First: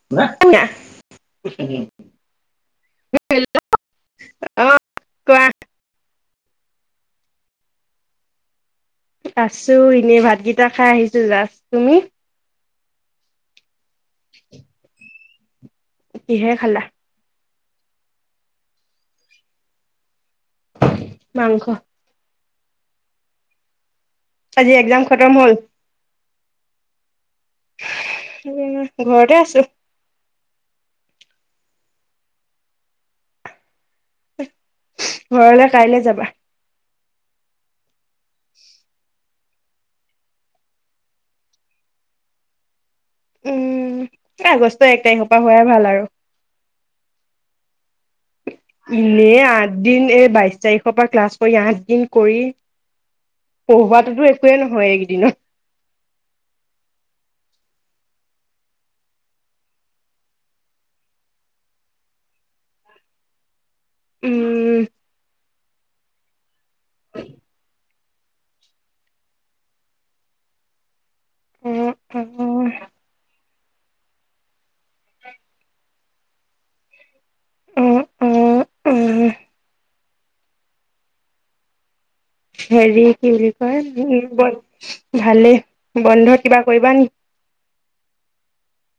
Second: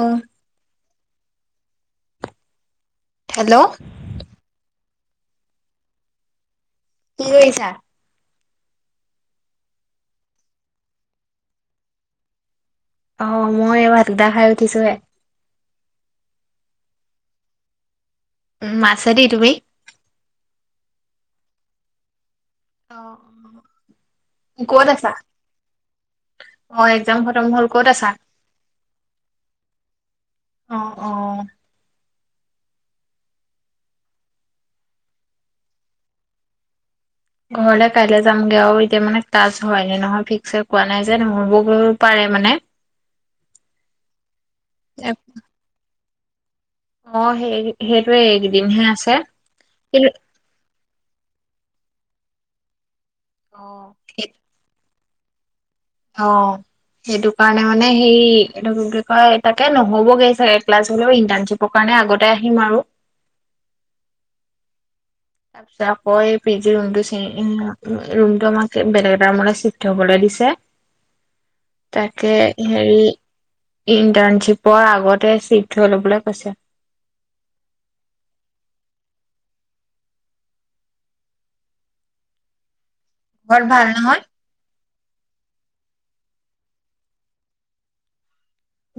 অ ন [unintelligible] কছ ন [unintelligible] হেল্ল অহ, কোৱা? কি কৰিছা? আছো এনে ভাতকেইটা খাই আহিছো জাজ তুমি। অ' মই এই ভত গিতা খাই উঠিছো হে। কিহে খালা? মাছে দি তুমি? মাংস। অ-অ, আজি ক'ত এক্জাম আছা খতম হ'ল অ এক্সাম খতম হল ক'ত আছা? ঘৰতে আছো অ, অ। ঘৰলে কাইলৈ যাবা। ঘৰলে কাইলৈ যামগে আৰু এতিয়া মানে ক্লাজ হয়নে নহয় ফিক্স কোৱা নাই যে নহৰিবগৈ পাৰে মানে। উম আগষ্ট এক তাৰিখৰ পৰা হোৱাই ভাল আৰু। অ হেৰি এনে আঠ দিন কিন্তু এই বাইশ তাৰিখৰ পৰা ক্লাছ কৰি আঠ দিন কৰি। সেই পঢ়োৱাতোতো একোৱয়ে নহয় এই কি ণ অ সেইটো কাৰণে মানে সেই এইটো কি বুলি কয় তাকে নহ'বগৈ চাগে ক্লাছ হ'লেও ইণ্টাৰ্ণশ্বিপৰ কাৰণে আগতে আহিম আৰু। উম। তাৰপিছত আকৌ এই পি জি ৰুমটো ৰুমটো আমাক বেলেগ এটা ৰুমলৈ চিফ্ট হবলৈ দিছে। অ অ তাকে হেৰি ইন্টাৰ্ণশ্বিপৰ আগতে চিপট হৈ ল'বলৈ কৈছে। উম, উম, উম। হেৰি কি বুলি ঘৰত কয় ভাল নহয়? উম ভালেই বন্ধত কিবা কৰিবা নেকি?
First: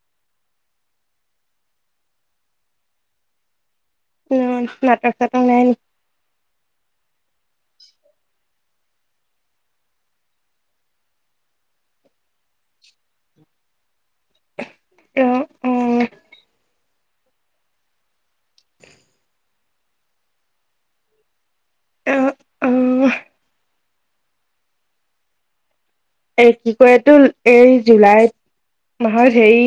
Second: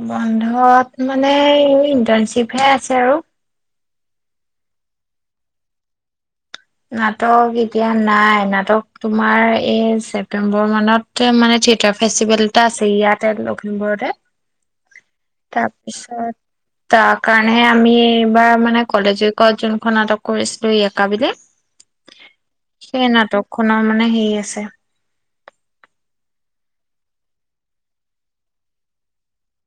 বন্ধত মানে ইণ্টাৰ্ণশ্বিপহে আছে আৰু। উম নাটক চাটৰ নাই? নাটক এতিয়া নাই নাটক। তোমাৰ এই ছেপ্তেম্বৰ মানত মানে থিয়েটাৰ ফেষ্টিভেল এটা আছে ইয়াতে লখিমপুৰতে এ তাৰপিছত তাৰ কাৰণেহে আমি এইবাৰ মানে কলেজৰ কত যোনখন নাটক কৰিছিলো ইয়েকা বুলি। সেই নাটকখননৰ মান মানে সেই আছে। এই কি কৰেতো এই জুলাই মাহত হেৰি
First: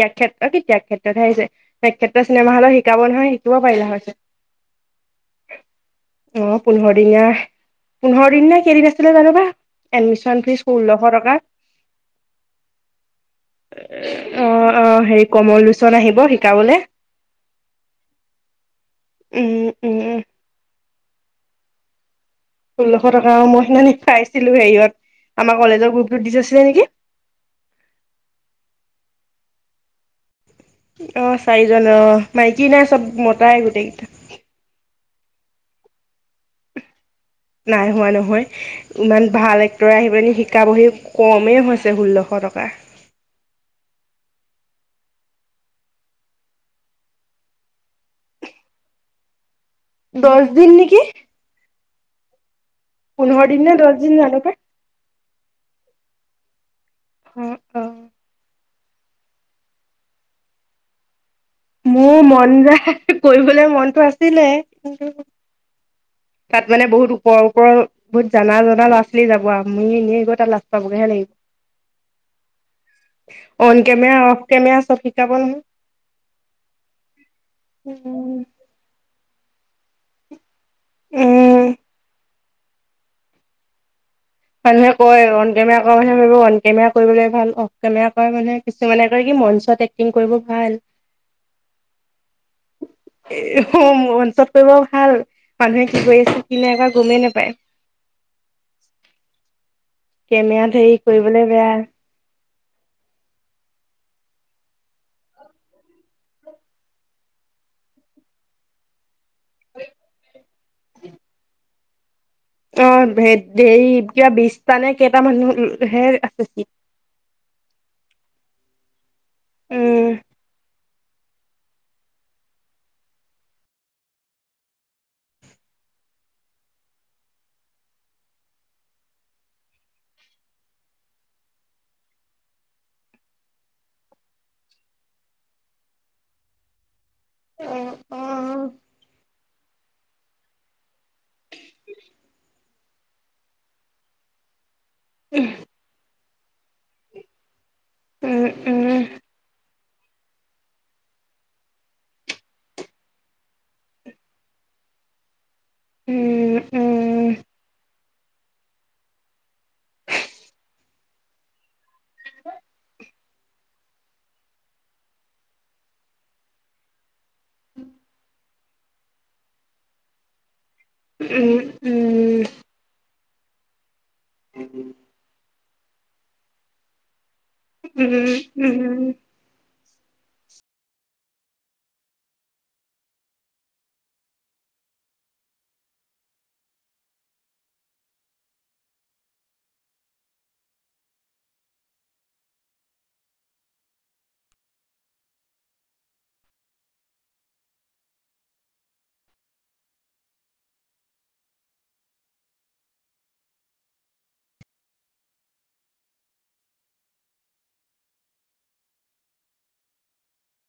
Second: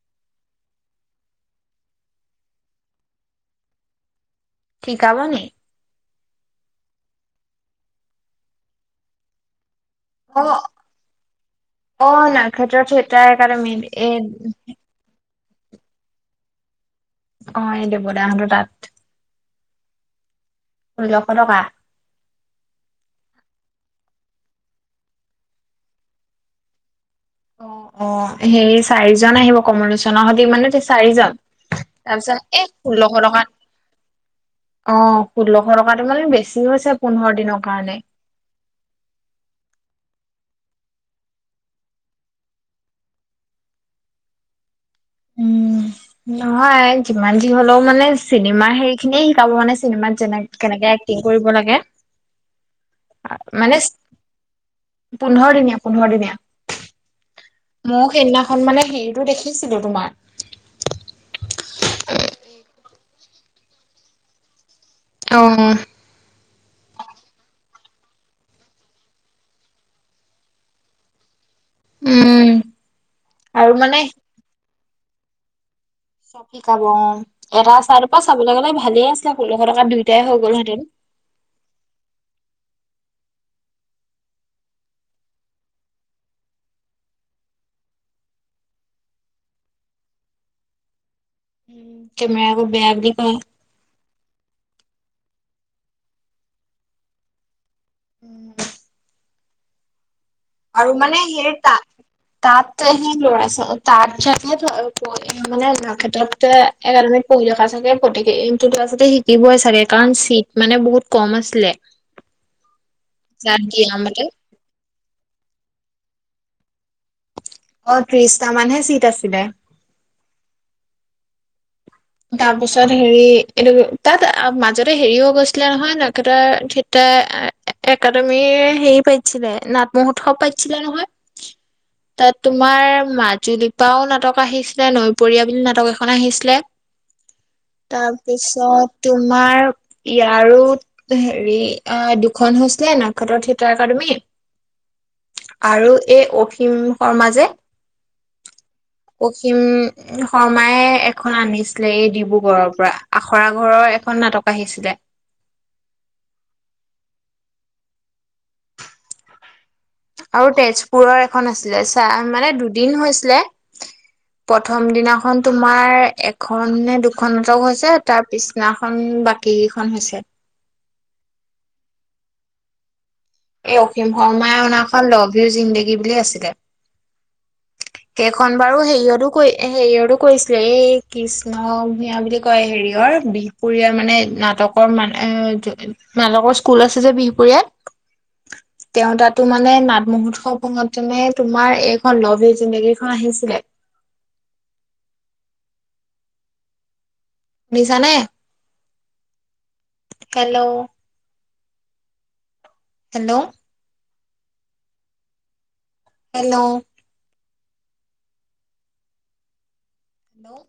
ত্যাগক্ষ্ষেত্ৰ কি ত্যাগক্ষ্ষেত্ৰতহে আহিছে তক্ষেত্ৰ চিনেমা হলৰ শিকাব নহয় শিকিব পাৰিলা হৈছে। খিকাব নেকি? এয়াই পোন্ধৰ দিন নে কেইদিন আছিলে জানোবা? এডমিশন অ ফিচ অ নাৰক্ষেত্ৰতো এটাৰ কাৰণে মেইন অ এ অ হেৰি কমল লোচন আহিব শিকাবলৈ। অ এই দেব দা হতৰ তাত। উম, উম । ষোল্লশ টকা। ষোল্লশ টকা মই স পাইছিলো হেৰিয়ত আমাৰ কলেজৰ গ্ৰুপটোত দি থৈছিলে নেকি? অ, অ সেই চাৰিজন আহিব কমলোচনৰ মানে অ চাৰিজন চাৰিজন আহ তাৰপিছত এই মাইকী নাই চব ষোল্লশ টকাত মতাই গোটেই কেইটা। ঘৰটো মানে বেচি নাই হোৱা নহয় ইমান ভাল এক্টৰে আহি পেলে শ আৰু সেই কমেই হৈছে ষোল্লশ টকা। উম নহয় যিমান যি হলেও মানে চিনেমাৰ হেৰি খিনিয়ে শিকাব মানে চিনেমাত দহ যেনে দিন কেনেকে নেকি এক্টিং কৰিব লাগে পোন্ধৰ দিন নে মানে দহ দিন জানো পাই পোন্ধৰ দিনীয়া পোন্ধৰ দিনীয়া। অ অ মোৰ সেইদিনাখন মানে হেৰিটো দেখিছিলো তোমাৰ মোৰ মন যায় । কৰিবলৈ মনতটো আছিলে। অ তাত মানে বহুত ওপৰৰ ওপৰৰ বহুত জানা জানা লৰা ছোৱালী যাব আৰু মোৰ নে গই তাত লাজ পাবগেহে উম লাগিব। আৰু অন মানে কেমেৰা অফ কেমেৰা চব শিকাব চব শিকাব অ' এটা চাইদৰ পৰা চাবলৈ গ'লে ভালে আছে। তেতিয়া ষোল্লখত দুই তায়ে হৈ গ'ল হয়। উম [unintelligible] মানুহে কয় অন কেমেৰা কৰে মানে ভাবিব অন কেমেৰা কৰিবলৈ ভাল অফ কেমেৰা কয় মানুহে কিছুমানে কয় কি মঞ্চত এক্টিং কৰিব ভাল। উম কেমেৰা আকৌ বেয়া বুলি কয় এ অ মঞ্চত কৰিব ভাল। মানুহে কি কৰি আছে কি নাই একো গমেই নাপায়। উম। কেমেৰাত হেৰি মানে কৰিবলে সেই বেয়া। তাত তাত সি লৰা তাত চাগে [unintelligible] দিবয়ই চাগে কাৰন মানে বহুত কম আছিলে। অ হে তাত হেৰি দিয়া মতে কিবা বিছটা নে কেইটা মানুহ ধেৰ আছে চিত অ ত্ৰিশটা মানহে চিট আছে। [unintelligible] উম তাৰপিছত হেৰি এইটো তাত মাজতে হেৰিও গৈছিলে নহয় নেতা থিয় একাডেমি হেৰি পাইতিছিলে নাট মহোৎসৱ পাইতিছিলে নহয়। তাত তোমাৰ মাজুলীপাও নাটক আহিছিলে নৈপৰীয়া বুলি নাটক এখন আহিছিলে। উম তাৰপিছত তোমাৰ ইয়াৰো হেৰি দুখন হৈছিলে নাগত্ৰ থিয়েটাৰ একাডেমি। আৰু এই অ' । উম শৰ্মা যে' উম উম পশ্চিম। শৰ্মাইে এখন আনিছিলে, এই ডিব্ৰুগড়ৰ পৰা আখৰা ঘৰৰ এখন নাটক আহিছিলে। উম-উম। আৰু তেজপুৰৰ এখন আছিলে। তাত মানে দুদিন হৈছিলে। প্ৰথম দিনাখন তোমাৰ এখন নে দুখন। দুখন নাটক হৈছে তাৰ পিছ পিছদিনাখন বাকী কিখন হৈছে। উম-উম। এই অস অসীম শৰ্মাই অনাখন লাভ ইউ জিন্দেগী । কি বুলি আছিলে । উম কেইখন বাৰু উম হেৰিয়তো কৰি এ' হেৰিয়টো কৈছিলে এই কৃষ্ণ ভূঞা বুলি কয়, হেৰিয়ৰ বিহপুৰীয়াৰ মানে নাটকৰ মানে নাটকৰ স্কুল আছে যে বিহপুৰীয়াত। তেওঁ তাতো মানে নাট মহোৎসৱ খনত তেনে তোমাৰ এইখন লাভ ইউ জিন্দেগী খন আহিছিলে । দিছানে হেল্ল' । হেল্ল'। হেল্ল'। হেল্ল'।